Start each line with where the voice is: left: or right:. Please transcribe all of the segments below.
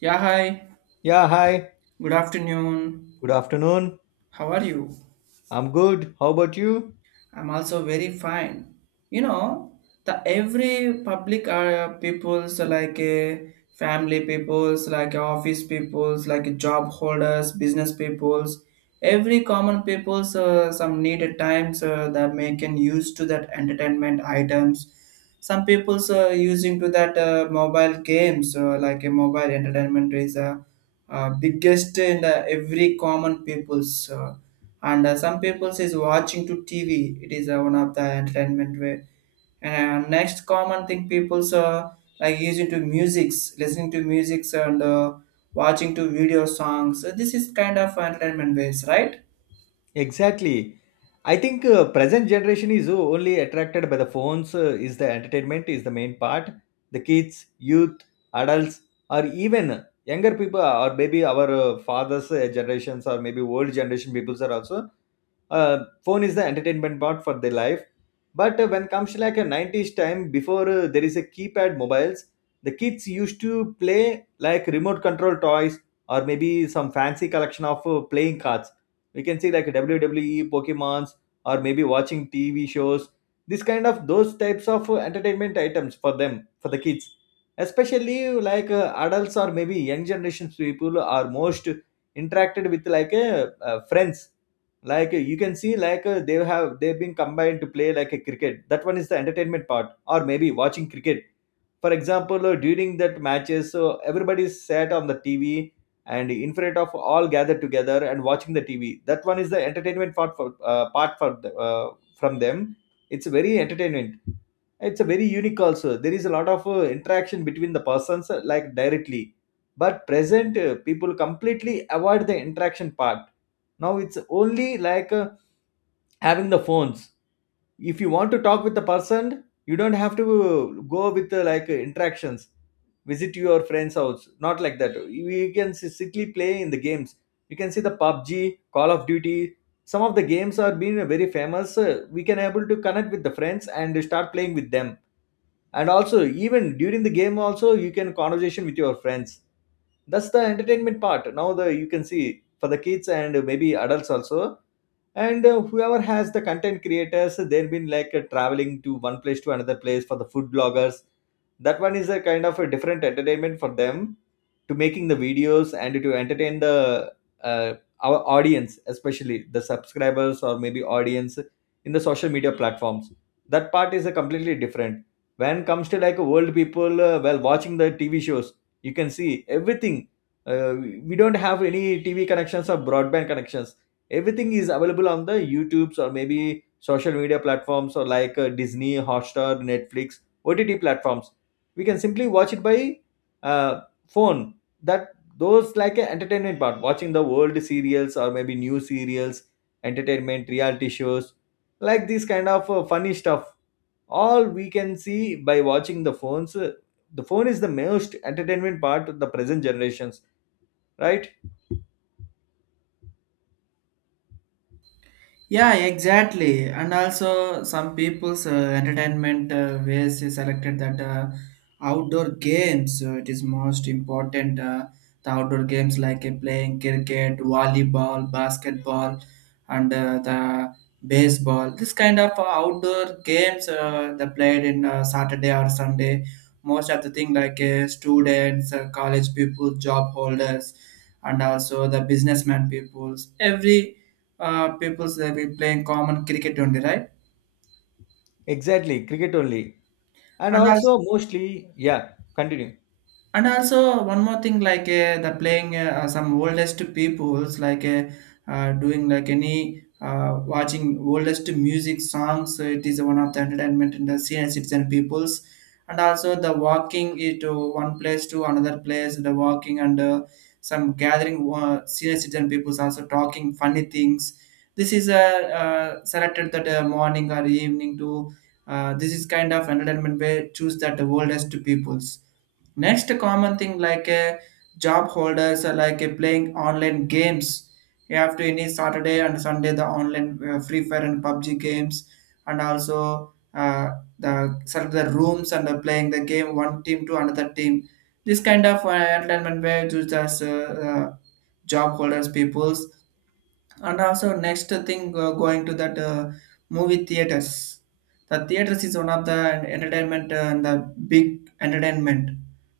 right: Yeah, hi.
left: Yeah, hi.
right: Good afternoon.
left: Good afternoon.
right: How are you?
left: I'm good. How about you?
right: I'm also very fine. You know, the every public peoples like family peoples, like office peoples, like job holders, business peoples, every common peoples some needed times that may can use to that entertainment items. Some peoples using to that mobile games like a mobile entertainment is a biggest in every common people's and some people is watching to tv, it is one of the entertainment way, and next common thing people's like using to musics, listening to musics and watching to video songs. So this is kind of entertainment ways, right?
left: Exactly. I think present generation is only attracted by the phones, is the entertainment is the main part. The kids, youth, adults, or even younger people, or maybe our fathers generations, or maybe old generation peoples are also, phone is the entertainment part for their life. But when comes to like a 90s time before, there is a keypad mobiles. The kids used to play like remote control toys, or maybe some fancy collection of playing cards. We can see like wwe pokemons, or maybe watching tv shows. This kind of, those types of entertainment items for them, for the kids, especially like adults or maybe young generations people are most interacted with, like friends. Like you can see, like they've been combined to play like a cricket. That one is the entertainment part, or maybe watching cricket. For example, during that matches, so everybody sat on the tv, and in front of all gathered together and watching the tv. That one is the entertainment part for, part for the, from them. It's very entertainment. It's a very unique. Also, there is a lot of interaction between the persons, like directly. But present, people completely avoid the interaction part. Now it's only like, having the phones. If you want to talk with the person, you don't have to go with like interactions, visit your friend's house. Not like that, you can simply play in the games. You can see the pubg, call of duty. Some of the games are being very famous. We can able to connect with the friends and start playing with them. And also, even during the game also, you can conversation with your friends. That's the entertainment part now. The You can see for the kids and maybe adults also. And whoever has the content creators, they've been like traveling to one place to another place for the food bloggers. That one is a kind of a different entertainment for them, to making the videos and to entertain the, uh, our audience, especially the subscribers or maybe audience in the social media platforms. That part is a completely different. When comes to like world people, while watching the tv shows, you can see everything. uh, we don't have any tv connections or broadband connections. Everything is available on the youtubes, or maybe social media platforms, or like disney, hotstar, netflix, ott platforms. We can simply watch it by, uh, phone. That, those like a entertainment part, watching the world serials or maybe new serials, entertainment reality shows, like this kind of funny stuff. All we can see by watching the phones. The phone is the most entertainment part of the present generations, right?
right: Yeah, exactly. And also, some people's entertainment ways is selected that outdoor games. So it is most important. The outdoor games like playing cricket, volleyball, basketball, and the baseball. This kind of outdoor games they played in Saturday or Sunday. Most of the thing like students, college people, job holders, and also the businessman peoples. Every people they be playing common cricket only, right?
left: Exactly, cricket only. And
right: And
left: also
right: also
left: mostly, yeah, continue.
right: And also one more thing, like the playing some oldest peoples, like doing like any watching oldest music songs. It is one of the entertainment in the senior citizen peoples, and also the walking it to one place to another place, the walking and some gathering senior citizen peoples also talking funny things. This is selected that morning or evening to. This is kind of entertainment where choose that the oldest peoples. Next common thing like a job holders are like a playing online games. You have to any Saturday and Sunday the online Free Fire and PUBG games, and also the select the rooms and playing the game one team to another team. This kind of entertainment way to just job holders peoples, and also next thing going to that movie theaters. The theaters is one of the entertainment and the big entertainment,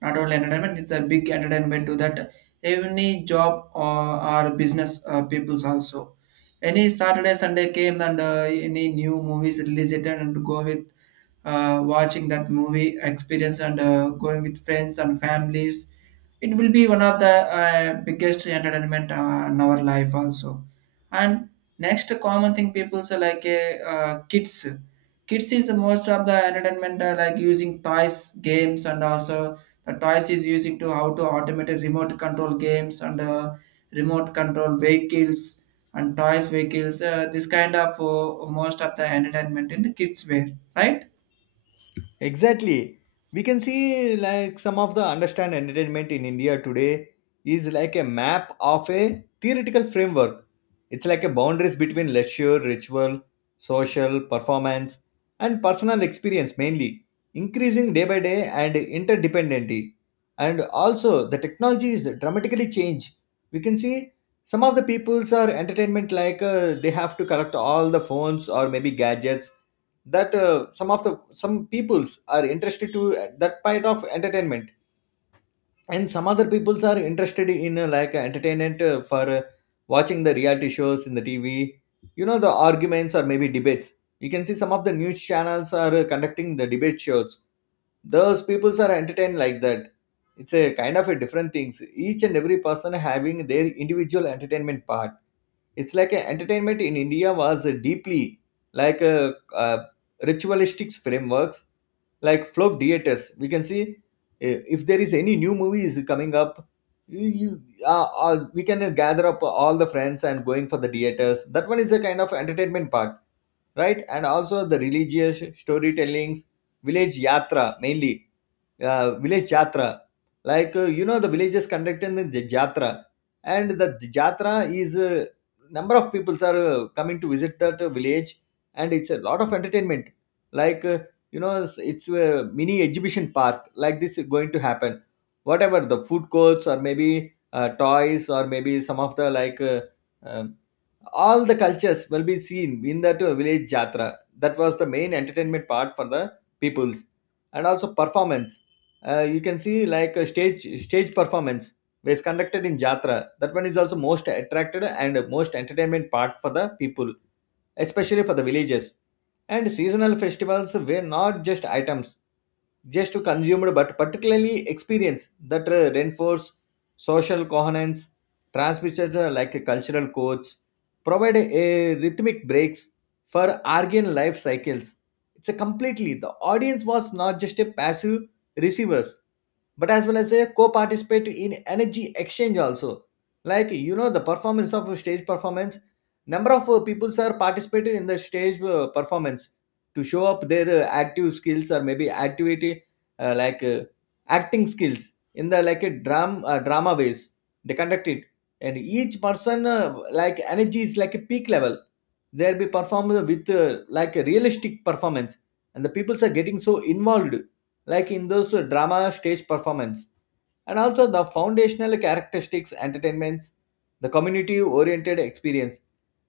right: not only entertainment, it's a big entertainment to that any job, or business peoples also. Any Saturday Sunday came and any new movies released it and go with watching that movie experience and going with friends and families, it will be one of the biggest entertainment in our life also. And next common thing people say like a kids. Kids is most of the entertainment like using toys games, and also the toys is using to how to automate a remote control games and remote control vehicles and toys vehicles. This kind of most of the entertainment in the kids wear, right?
left: Exactly. We can see like some of the understand entertainment in India today is like a map of a theoretical framework. It's like a boundaries between leisure, ritual, social, performance, and personal experience mainly, increasing day by day and interdependency. And also the technology is dramatically changed. We can see some of the peoples are entertainment, like they have to collect all the phones or maybe gadgets, that some of the some peoples are interested to, that part of entertainment. And some other peoples are interested in, like entertainment, for, watching the reality shows in the tv. You know, the arguments or maybe debates, you can see some of the news channels are conducting the debate shows. Those peoples are entertained like that. It's a kind of a different things. Each and every person having their individual entertainment part. It's like a entertainment in India was deeply, like a, uh ritualistic frameworks. Like folk theaters, we can see, if there is any new movie is coming up, you we can gather up all the friends and going for the theaters. That one is a kind of entertainment part, right? And also the religious storytellings, village yatra mainly. Village jatra, like you know the villages conducting the jatra. And the jatra is, number of peoples are coming to visit that village. And it's a lot of entertainment. Like you know, it's a mini exhibition park, like this is going to happen. Whatever the food courts or maybe toys or maybe some of the, like um, all the cultures will be seen in that village jatra. That was the main entertainment part for the peoples. And also performance. You can see like a stage performance was conducted in jatra. That one is also most attracted and most entertainment part for the people, especially for the villages. And seasonal festivals were not just items just to consumer, but particularly experience that reinforce social coherence, transmitter, like a cultural codes, provide a rhythmic breaks for argan life cycles. It's a completely the audience was not just a passive receivers, but as well as a co-participate in energy exchange also. Like you know, the performance of stage performance, number of people are participated in the stage performance, to show up their active skills or maybe activity, like acting skills in the, like a drama ways they conduct it. And each person, like energy is like a peak level, they'll be performed with like a realistic performance. And the people are getting so involved, like in those drama stage performance. And also the foundational characteristics entertainments, the community oriented experience.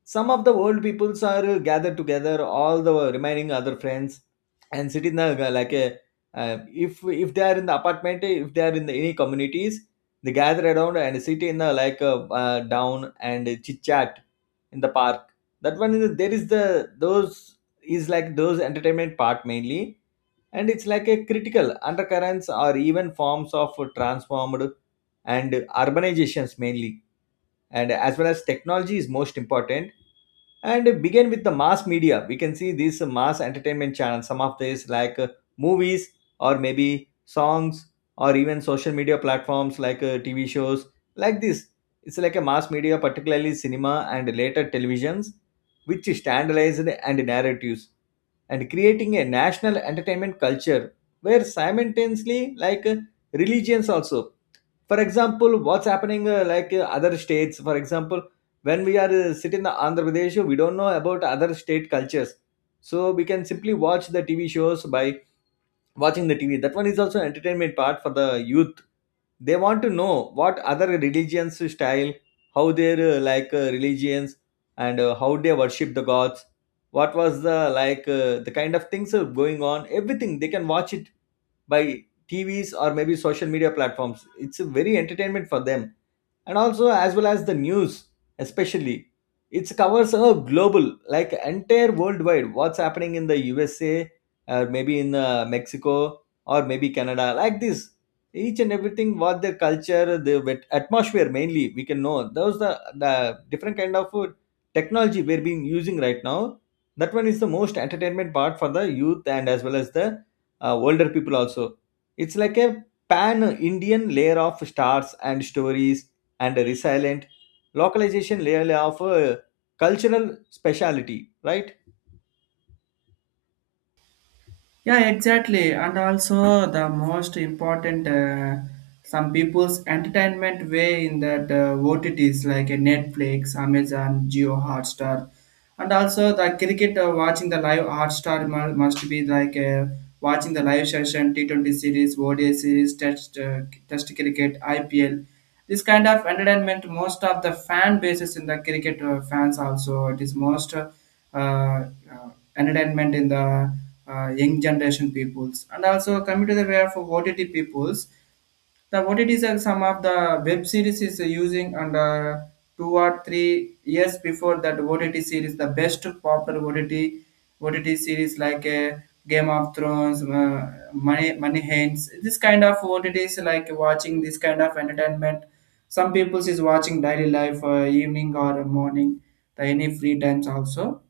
left: Some of the old peoples are gathered together all the remaining other friends, and sit in the, like a, if they are in the apartment, if they are in the, any communities, they gather around and sit in the, like down and chit chat in the park. That one is, there is the those, is like those entertainment part mainly. And it's like a critical undercurrents or even forms of transformed and urbanizations mainly. And as well as technology is most important. And begin with the mass media, we can see these mass entertainment channels, some of these like movies, or maybe songs, or even social media platforms, like tv shows like this. It's like a mass media, particularly cinema and later televisions, which standardized and narratives and creating a national entertainment culture, where simultaneously, like religions also. For example, what's happening, like other states. For example, when we are sitting in the Andhra Pradesh, we don't know about other state cultures. So we can simply watch the tv shows by watching the TV. That one is also entertainment part for the youth. They want to know what other religions style, how their like religions and how they worship the gods. What was the like the kind of things are going on? Everything they can watch it by TVs or maybe social media platforms. It's a very entertainment for them. And also, as well as the news, especially it covers a global, like entire worldwide what's happening in the usa, or maybe in mexico, or maybe canada, like this. Each and everything, what their culture, the atmosphere mainly, we can know those, the different kind of technology we're being using right now. That one is the most entertainment part for the youth, and as well as the older people also. It's like a pan Indian layer of stars and stories, and resilient localization layer of cultural speciality, right?
right: Yeah, exactly. And also the most important, some people's entertainment way in that OTTs like Netflix, Amazon, Geo, Hotstar, and also the cricket watching the live Hotstar must be like watching the live session T 20 series, ODI series, Test Test cricket, IPL. This kind of entertainment, most of the fan bases in the cricket fans also, it is most uh, entertainment in the young generation peoples. And also coming to the way of OTT peoples, the what it is some of the web series is using and 2 or 3 years before that OTT series, the best popular OTT series like Game of Thrones, Money Money Hands. This kind of OTTs like watching this kind of entertainment. Some people is watching daily life evening or morning, the any free times also,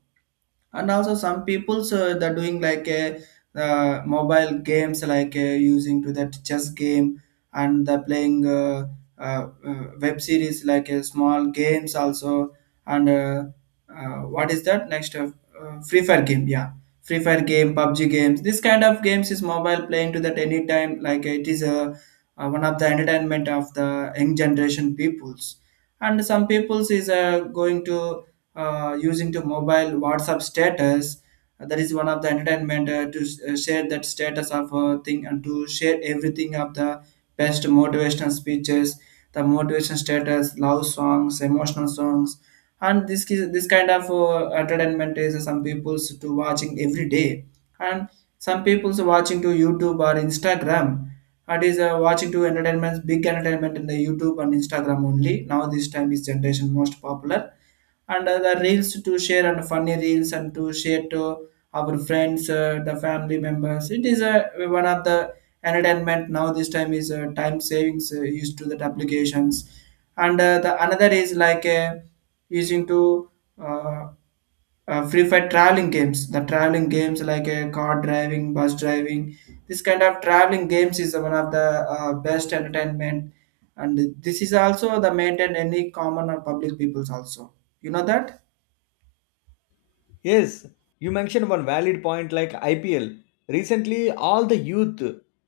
right: and also some people's they're doing like a mobile games like using to that chess game, and they're playing web series like a small games also, and what is that next free fire game, yeah, free fire game, PUBG games, this kind of games is mobile playing to that anytime, like it is a one of the entertainment of the young generation peoples. And some peoples is going to using to mobile WhatsApp status. That is one of the entertainment to share that status of a thing and to share everything of the best motivational speeches, the motivation status, love songs, emotional songs, and this kind of entertainment is some people's to watching every day, and some people's watching to YouTube or Instagram. It is watching to entertainments, big entertainment in the YouTube and Instagram only. Now this time is generation most popular, and the reels to share, and funny reels and to share to our friends the family members, it is one of the entertainment now. This time is time savings used to that applications, and the another is like using to uh, free fire traveling games, the traveling games like car driving, bus driving, this kind of traveling games is one of the best entertainment, and this is also the maintain any common or public peoples also, you know that.
left: Yes, you mentioned one valid point like IPL. Recently, all the youth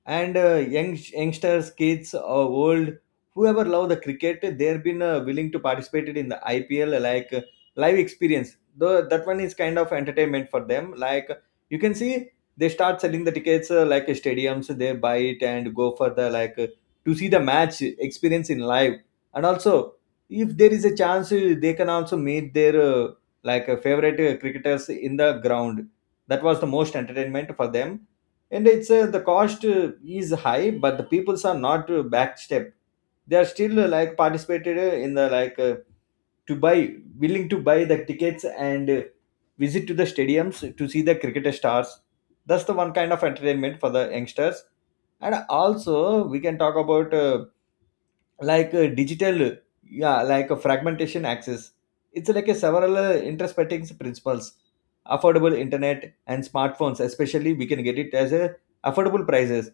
left: and young youngsters, kids, old, whoever love the cricket, they've been willing to participate in the IPL, like live experience. Though that one is kind of entertainment for them. Like you can see, they start selling the tickets, like stadiums. They buy it and go for the, like to see the match experience in live. And also, if there is a chance, they can also meet their, like favorite cricketers in the ground. That was the most entertainment for them. And it's, the cost, is high, but the peoples are not backstep. They are still like participated, in the, like to buy willing to buy the tickets and visit to the stadiums to see the cricketer stars. That's the one kind of entertainment for the youngsters. And also we can talk about like a digital, yeah, like a fragmentation access. It's like a several interspecting principles, affordable internet and smartphones. Especially we can get it as a affordable prices.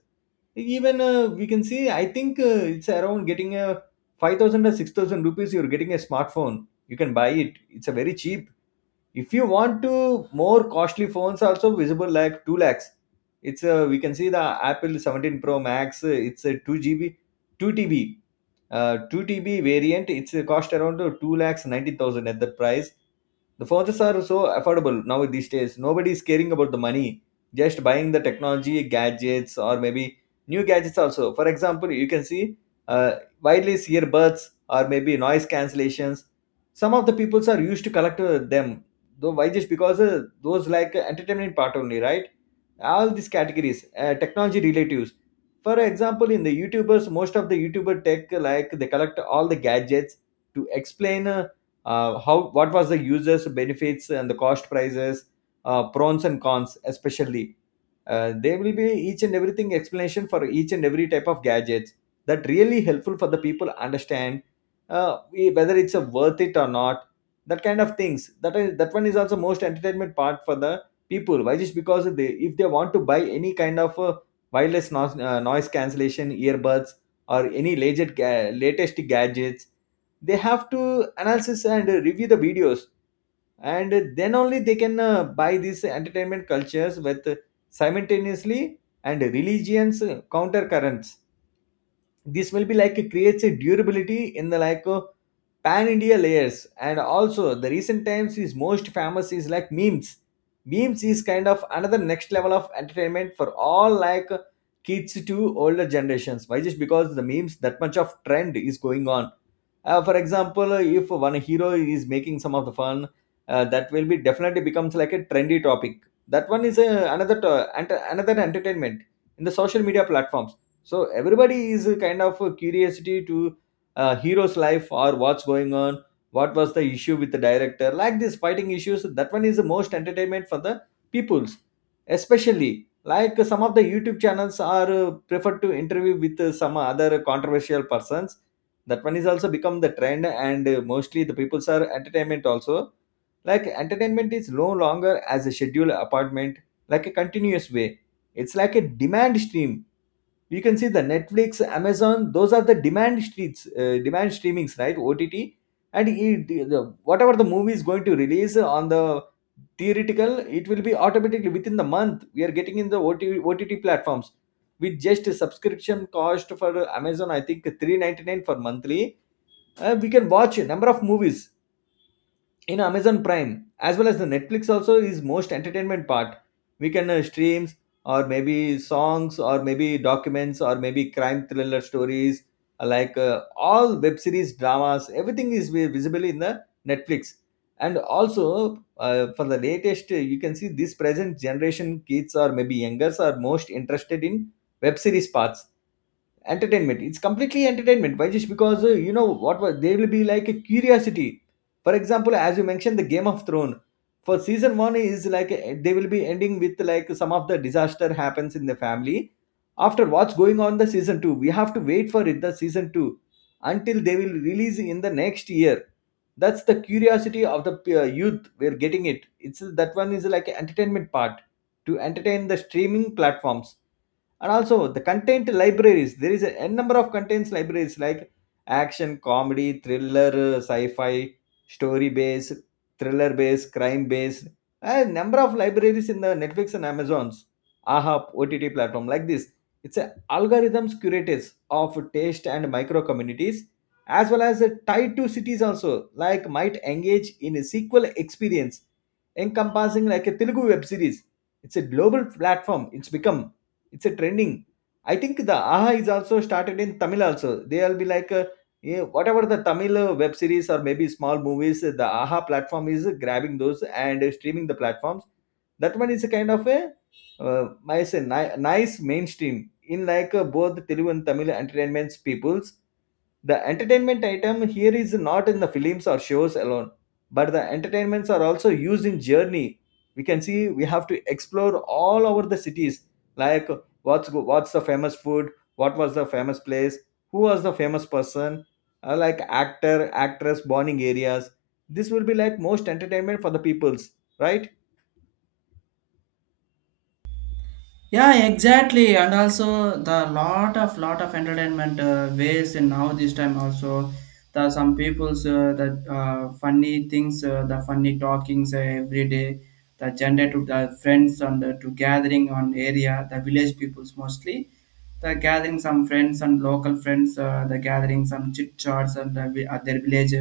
left: Even we can see, I think it's around getting a 5,000 or 6,000 rupees, you're getting a smartphone, you can buy it, it's a very cheap. If you want to more costly phones also visible, like 2 lakhs. It's a, we can see the apple 17 pro max, it's a 2 GB, 2 TB, 2 TB variant, it's a cost around 2 lakhs 90,000 at that price. The phones are so affordable now these days. Nobody is caring about the money, just buying the technology, gadgets, or maybe new gadgets also. For example, you can see, uh, wireless earbuds or maybe noise cancellations. Some of the peoples are used to collect them. Though why? Just because those like entertainment part only, right? All these categories, technology relatives. For example, in the YouTubers, most of the YouTuber tech, like they collect all the gadgets to explain. How, what was the users benefits and the cost prices, pros and cons especially. There will be each and everything explanation for each and every type of gadgets that really helpful for the people understand whether it's a worth it or not. That kind of things, that is, that one is also most entertainment part for the people. Why? Just because they, if they want to buy any kind of wireless noise, noise cancellation earbuds or any latest, latest gadgets, they have to analysis and review the videos, and then only they can buy these entertainment cultures with simultaneously, and religions, counter currents. This will be like, it creates a durability in the like pan india layers. And also the recent times is most famous is like memes. Memes is kind of another next level of entertainment for all, like kids to older generations. Why? Just because the memes, that much of trend is going on. For example, if one hero is making some of the fun, that will be definitely becomes like a trendy topic. That one is another another entertainment in the social media platforms. So everybody is kind of a curiosity to a hero's life or what's going on, what was the issue with the director, like this fighting issues. That one is the most entertainment for the peoples, especially like some of the youtube channels are preferred to interview with some other controversial persons. That one is also become the trend, and mostly the peoples are entertainment also. Like entertainment is no longer as a scheduled appointment, like a continuous way. It's like a demand stream. You can see the netflix, amazon, those are the demand streets, demand streamings, right? OTT. And it, the, whatever the movie is going to release on the theoretical, it will be automatically within the month we are getting in the OT, ott platforms with just a subscription cost for amazon, I think 399 for monthly. We can watch a number of movies in amazon prime, as well as the netflix also is most entertainment part. We can streams or maybe songs or maybe documents or maybe crime thriller stories, all web series dramas. Everything is visible in the netflix. And also for the latest, you can see this present generation kids or maybe youngers are most interested in web series parts. Entertainment, it's completely entertainment. Why? Just because you know what was, they will be like a curiosity. For example, as you mentioned the game of Thrones, for season one is like they will be ending with like some of the disaster happens in the family. After, what's going on the season two, we have to wait for it, the season two, until they will release in the next year. That's the curiosity of the youth, we're getting it. It's, that one is like an entertainment part to entertain the streaming platforms. And also the content libraries, there is a n number of contents libraries like action, comedy, thriller, sci-fi, story based, thriller based, crime based. A number of libraries in the netflix and amazons, AHA OTT platform. Like this, it's a algorithms curators of taste and micro communities, as well as a tied to cities also. Like, might engage in a sequel experience encompassing like a telugu web series. It's a global platform, it's become, it's a trending. I think the AHA is also started in Tamil also. They'll be like, eh, whatever the Tamil web series or maybe small movies, the AHA platform is grabbing those and streaming the platforms. That one is a kind of a, I say, nice mainstream in like both Telugu and Tamil entertainment peoples. The entertainment item here is not in the films or shows alone, but the entertainments are also used in journey. We can see, we have to explore all over the cities, like what's the famous food, what was the famous place, who was the famous person, like actor, actress bonding areas. This will be like most entertainment for the peoples, right?
right: Yeah, exactly. And also the lot of entertainment ways in now this time also, the some people's the funny things the funny talkings every day, the gender to the friends and the, to gathering on area, the village peoples mostly, the gathering some friends and local friends the gathering some chit chats and at their village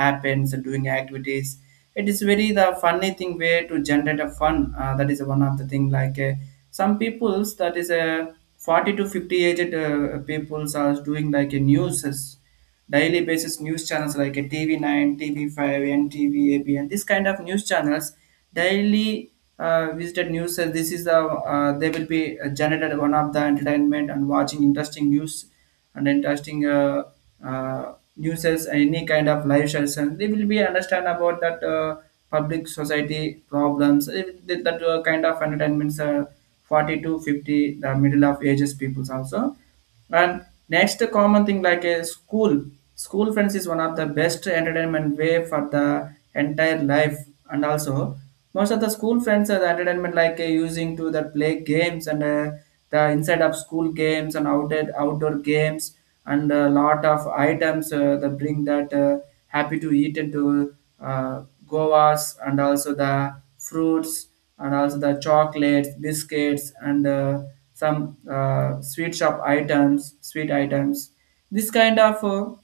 right: happens doing activities. It is very the funny thing way to generate a fun, that is one of the thing like some peoples that is a 40 to 50 aged peoples are doing like a news. Daily basis news channels like a TV9, TV5, NTV, ABN, this kind of news channels daily visited news. Says this is the they will be generated one of the entertainment and watching interesting uh, news and any kind of live session. They will be understand about that. Public society problems, that kind of entertainments are 40 to 50, the middle of ages peoples also. And next common thing like a school. School friends is one of the best entertainment way for the entire life. And also most of the school friends are the entertainment like using to the play games, and the inside of school games and outdoor games, and a lot of items that bring that happy to eat into uh, goas, and also the fruits, and also the chocolates, biscuits, and some sweet shop items, sweet items. This kind of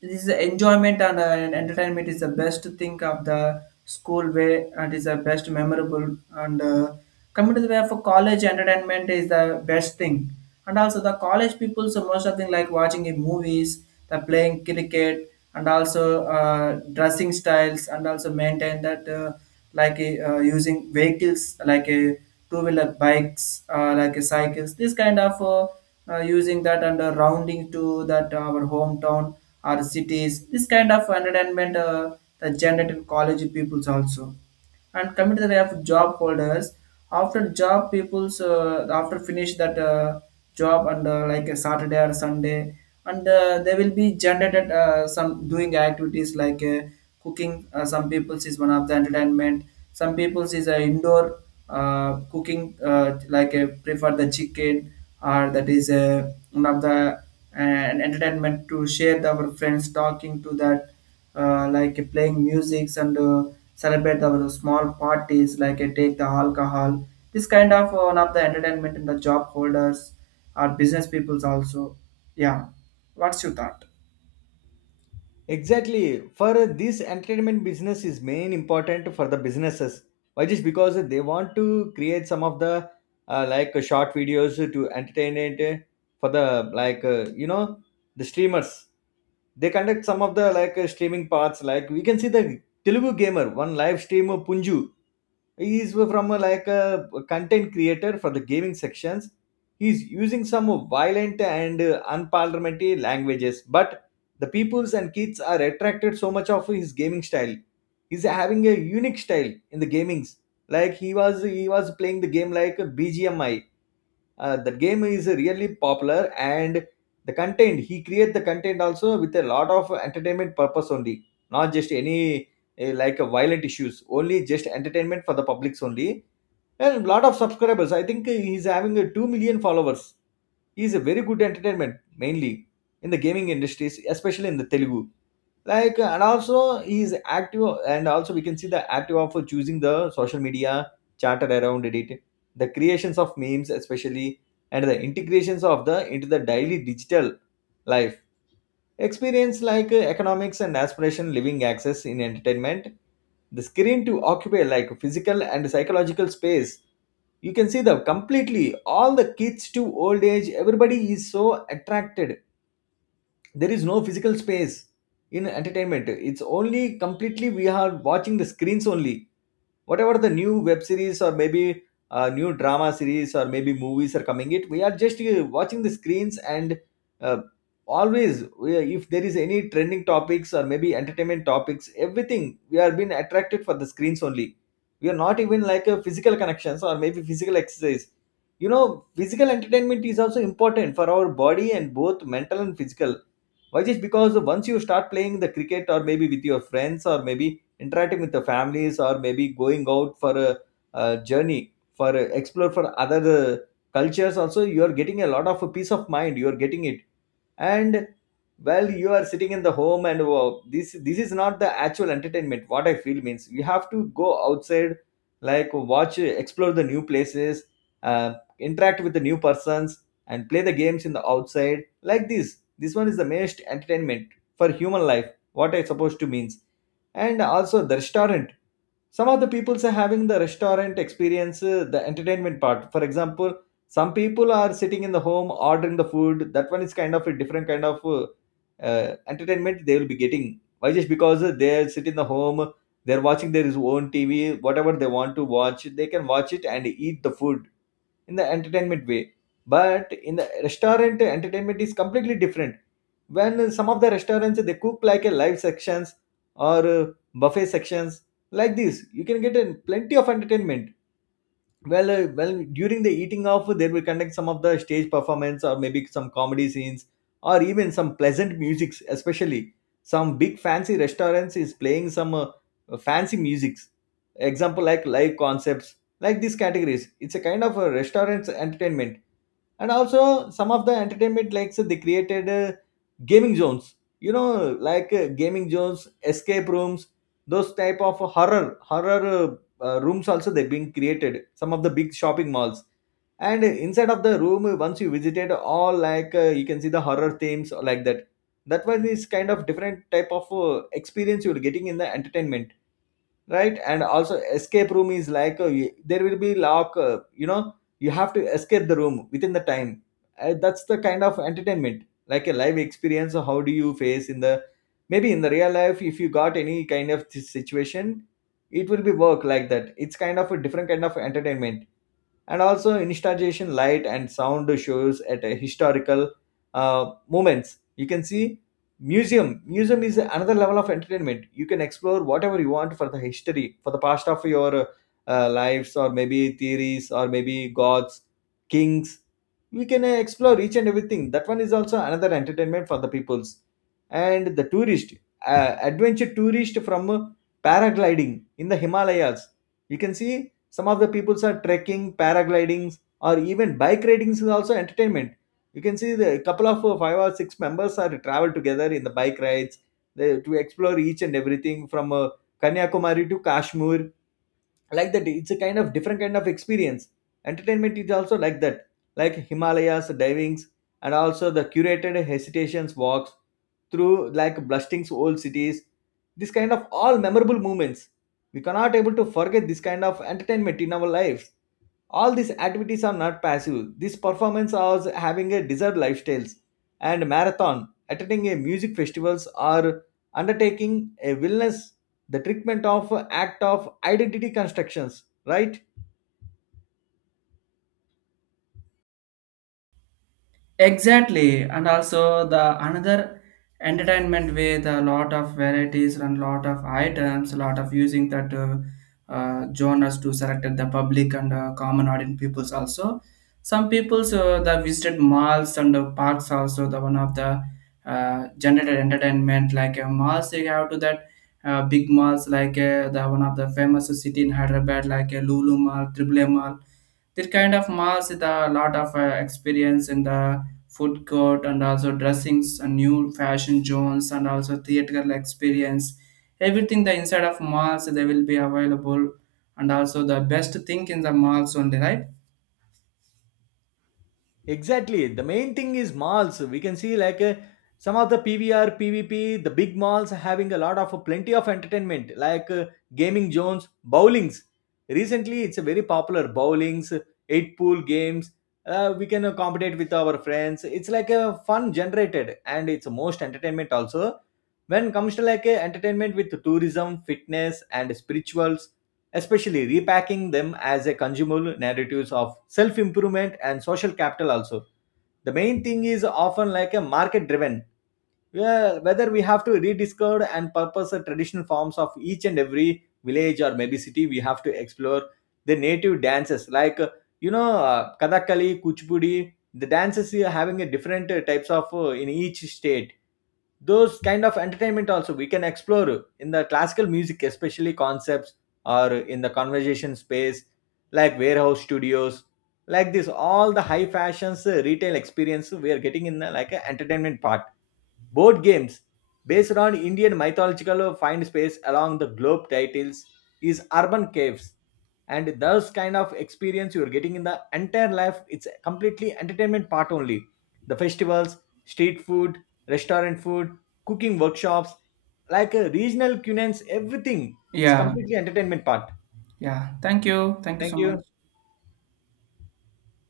right: this is enjoyment and entertainment is the best thing of the school way, and is the best memorable, and coming to the way for college, entertainment is the best thing. And also the college people, so most of them like watching in movies, the playing cricket, and also dressing styles, and also maintain that like using vehicles like a two-wheeler bikes like a cycles, this kind of using that, and rounding to that our hometown, our cities, this kind of entertainment the generated college peoples also. And coming to the way of job holders, after job people's after finish that job and like a Saturday or Sunday, and they will be generated some doing activities like cooking some people's is one of the entertainment. Some people's is a indoor cooking like prefer the chicken, or that is one of the entertainment to share the, our friends talking to that like playing musics and celebrate the small parties, like take the alcohol. This kind of one of the entertainment in the job holders or business peoples also. Yeah, what's your thought?
left: Exactly. For this entertainment, business is main important for the businesses. Why? Just because they want to create some of the short videos to entertain it, for the like, you know, the streamers. They conduct some of the like streaming parts. Like we can see the Telugu gamer one live stream of Punju, he's from a, like a content creator for the gaming sections. He's using some violent and unparliamentary languages, but the peoples and kids are attracted so much of his gaming style. He's having a unique style in the gamings. Like he was playing the game like a bgmi. That game is really popular, and the content also with a lot of entertainment purpose only, not just any violent issues, only just entertainment for the publics only. And lot of subscribers, I think eh, he's having a 2 million followers. He's a very good entertainment mainly in the gaming industries, especially in the telugu. Like, and also he is active, and also we can see the active of choosing the social media chatter around it, the creations of memes especially, and the integrations of the into the daily digital life experience, like economics and aspiration living access in entertainment. The screen to occupy like physical and psychological space. You can see the completely all the kids to old age, everybody is so attracted. There is no physical space in entertainment, it's only completely we are watching the screens only. Whatever the new web series or maybe new drama series or maybe movies are coming, it, we are just watching the screens. And uh, always we, if there is any trending topics or maybe entertainment topics, everything we are being attracted for the screens only. We are not even like a physical connections or maybe physical exercise. You know, physical entertainment is also important for our body and both mental and physical. Why? Just because once you start playing the cricket or maybe with your friends, or maybe interacting with the families, or maybe going out for a journey for a, explore for other cultures also, you are getting a lot of a peace of mind, you are getting it. And well, you are sitting in the home and wow, this is not the actual entertainment, what I feel means you have to go outside, like watch, explore the new places, interact with the new persons, and play the games in the outside. Like this one is the most entertainment for human life, what I supposed to means. And also the restaurant, some of the people are having the restaurant experience, the entertainment part. For example, some people are sitting in the home ordering the food, that one is kind of a different kind of entertainment they will be getting. Why? Just because they sit in the home, they're watching their own tv, whatever they want to watch they can watch it and eat the food in the entertainment way. But in the restaurant, entertainment is completely different. When some of the restaurants they cook like a live sections, or buffet sections, like this you can get a plenty of entertainment. Well well during the eating off, they will conduct some of the stage performance, or maybe some comedy scenes, or even some pleasant musics. Especially some big fancy restaurants is playing some fancy musics, example like live concepts, like these categories, it's a kind of a restaurant's entertainment. And also some of the entertainment, like so they created gaming zones. You know, like gaming zones, escape rooms, those type of horror, rooms also they've Been created some of the big shopping malls. And inside of the room once you visited all, like, you can see the horror themes or like that. That was this kind of different type of experience you're getting in the entertainment. Right. And also escape room is like, there will be lock, you know, you have to escape the room within the time. That's the kind of entertainment, like a live experience, how do you face in the, maybe in the real life if you got any kind of situation, it will be work like that. It's kind of a different kind of entertainment. And also installation light and sound shows at a historical moments you can see. Museum is another level of entertainment. You can explore whatever you want, for the history, for the past of your lives, or maybe theories, or maybe gods, kings. We can explore each and everything. That one is also another entertainment for the peoples and the tourist. Adventure tourist from, paragliding in the Himalayas, you can see. Some of the people are trekking, paragliding, or even bike riding is also entertainment. You can see the couple of five or six members are travel together in the bike rides. They, to explore each and everything from, Kanyakumari to Kashmir, like that. It's a kind of different kind of experience. Entertainment is also like that. Like Himalayas divings, and also the curated hesitations walks through like blasting's old cities. This kind of all memorable moments, we cannot able to forget this kind of entertainment in our lives. All these activities are not passive. This performance is having a desired lifestyles, and marathon, attending a music festivals, or undertaking a wellness, the treatment of act of identity constructions. Right.
right: Exactly, and also the another entertainment with a lot of varieties and lot of items, a lot of using that genres to select the public and common audience peoples also. Some peoples that visited malls and parks also, the one of the generated entertainment like malls, they have to that big malls like the one of the famous city in Hyderabad like Lulu Mall, Triple M Mall, this kind of malls with a lot of experience in the food court, and also dressings and new fashion zones, and also theatrical experience. Everything the inside of malls they will be available, and also the best thing in the malls only, right?
left: Exactly. The main thing is malls. We can see, like, some of the PVR, PVP, the big malls are having a lot of plenty of entertainment, like, gaming zones, bowlings. Recently, it's a very popular bowlings, eight pool games. We can compete with our friends. It's like a fun generated, and it's most entertainment also. When comes to like a entertainment with tourism, fitness, and spirituals, especially repacking them as a consumable narratives of self-improvement and social capital, also the main thing is often like a market driven, where whether we have to rediscover and purpose the traditional forms of each and every village or maybe city. We have to explore the native dances, like, you know, Kathakali, Kuchipudi. The dances are having a different types of in each state. Those kind of entertainment also we can explore in the classical music, especially concepts, or in the conversation space, like warehouse studios. Like this, all the high fashions, retail experience we are getting in the, like a entertainment part. Board games based on Indian mythological find space along the globe titles, is urban caves. And those kind of experience you're getting in the entire life, it's completely entertainment part only. The festivals, street food, restaurant food, cooking workshops, like a regional cuisines, everything. It's
right: Yeah,
left: completely entertainment part.
right: yeah. Thank you. Thank you
left: Thank
right: so
left: you.
right: much.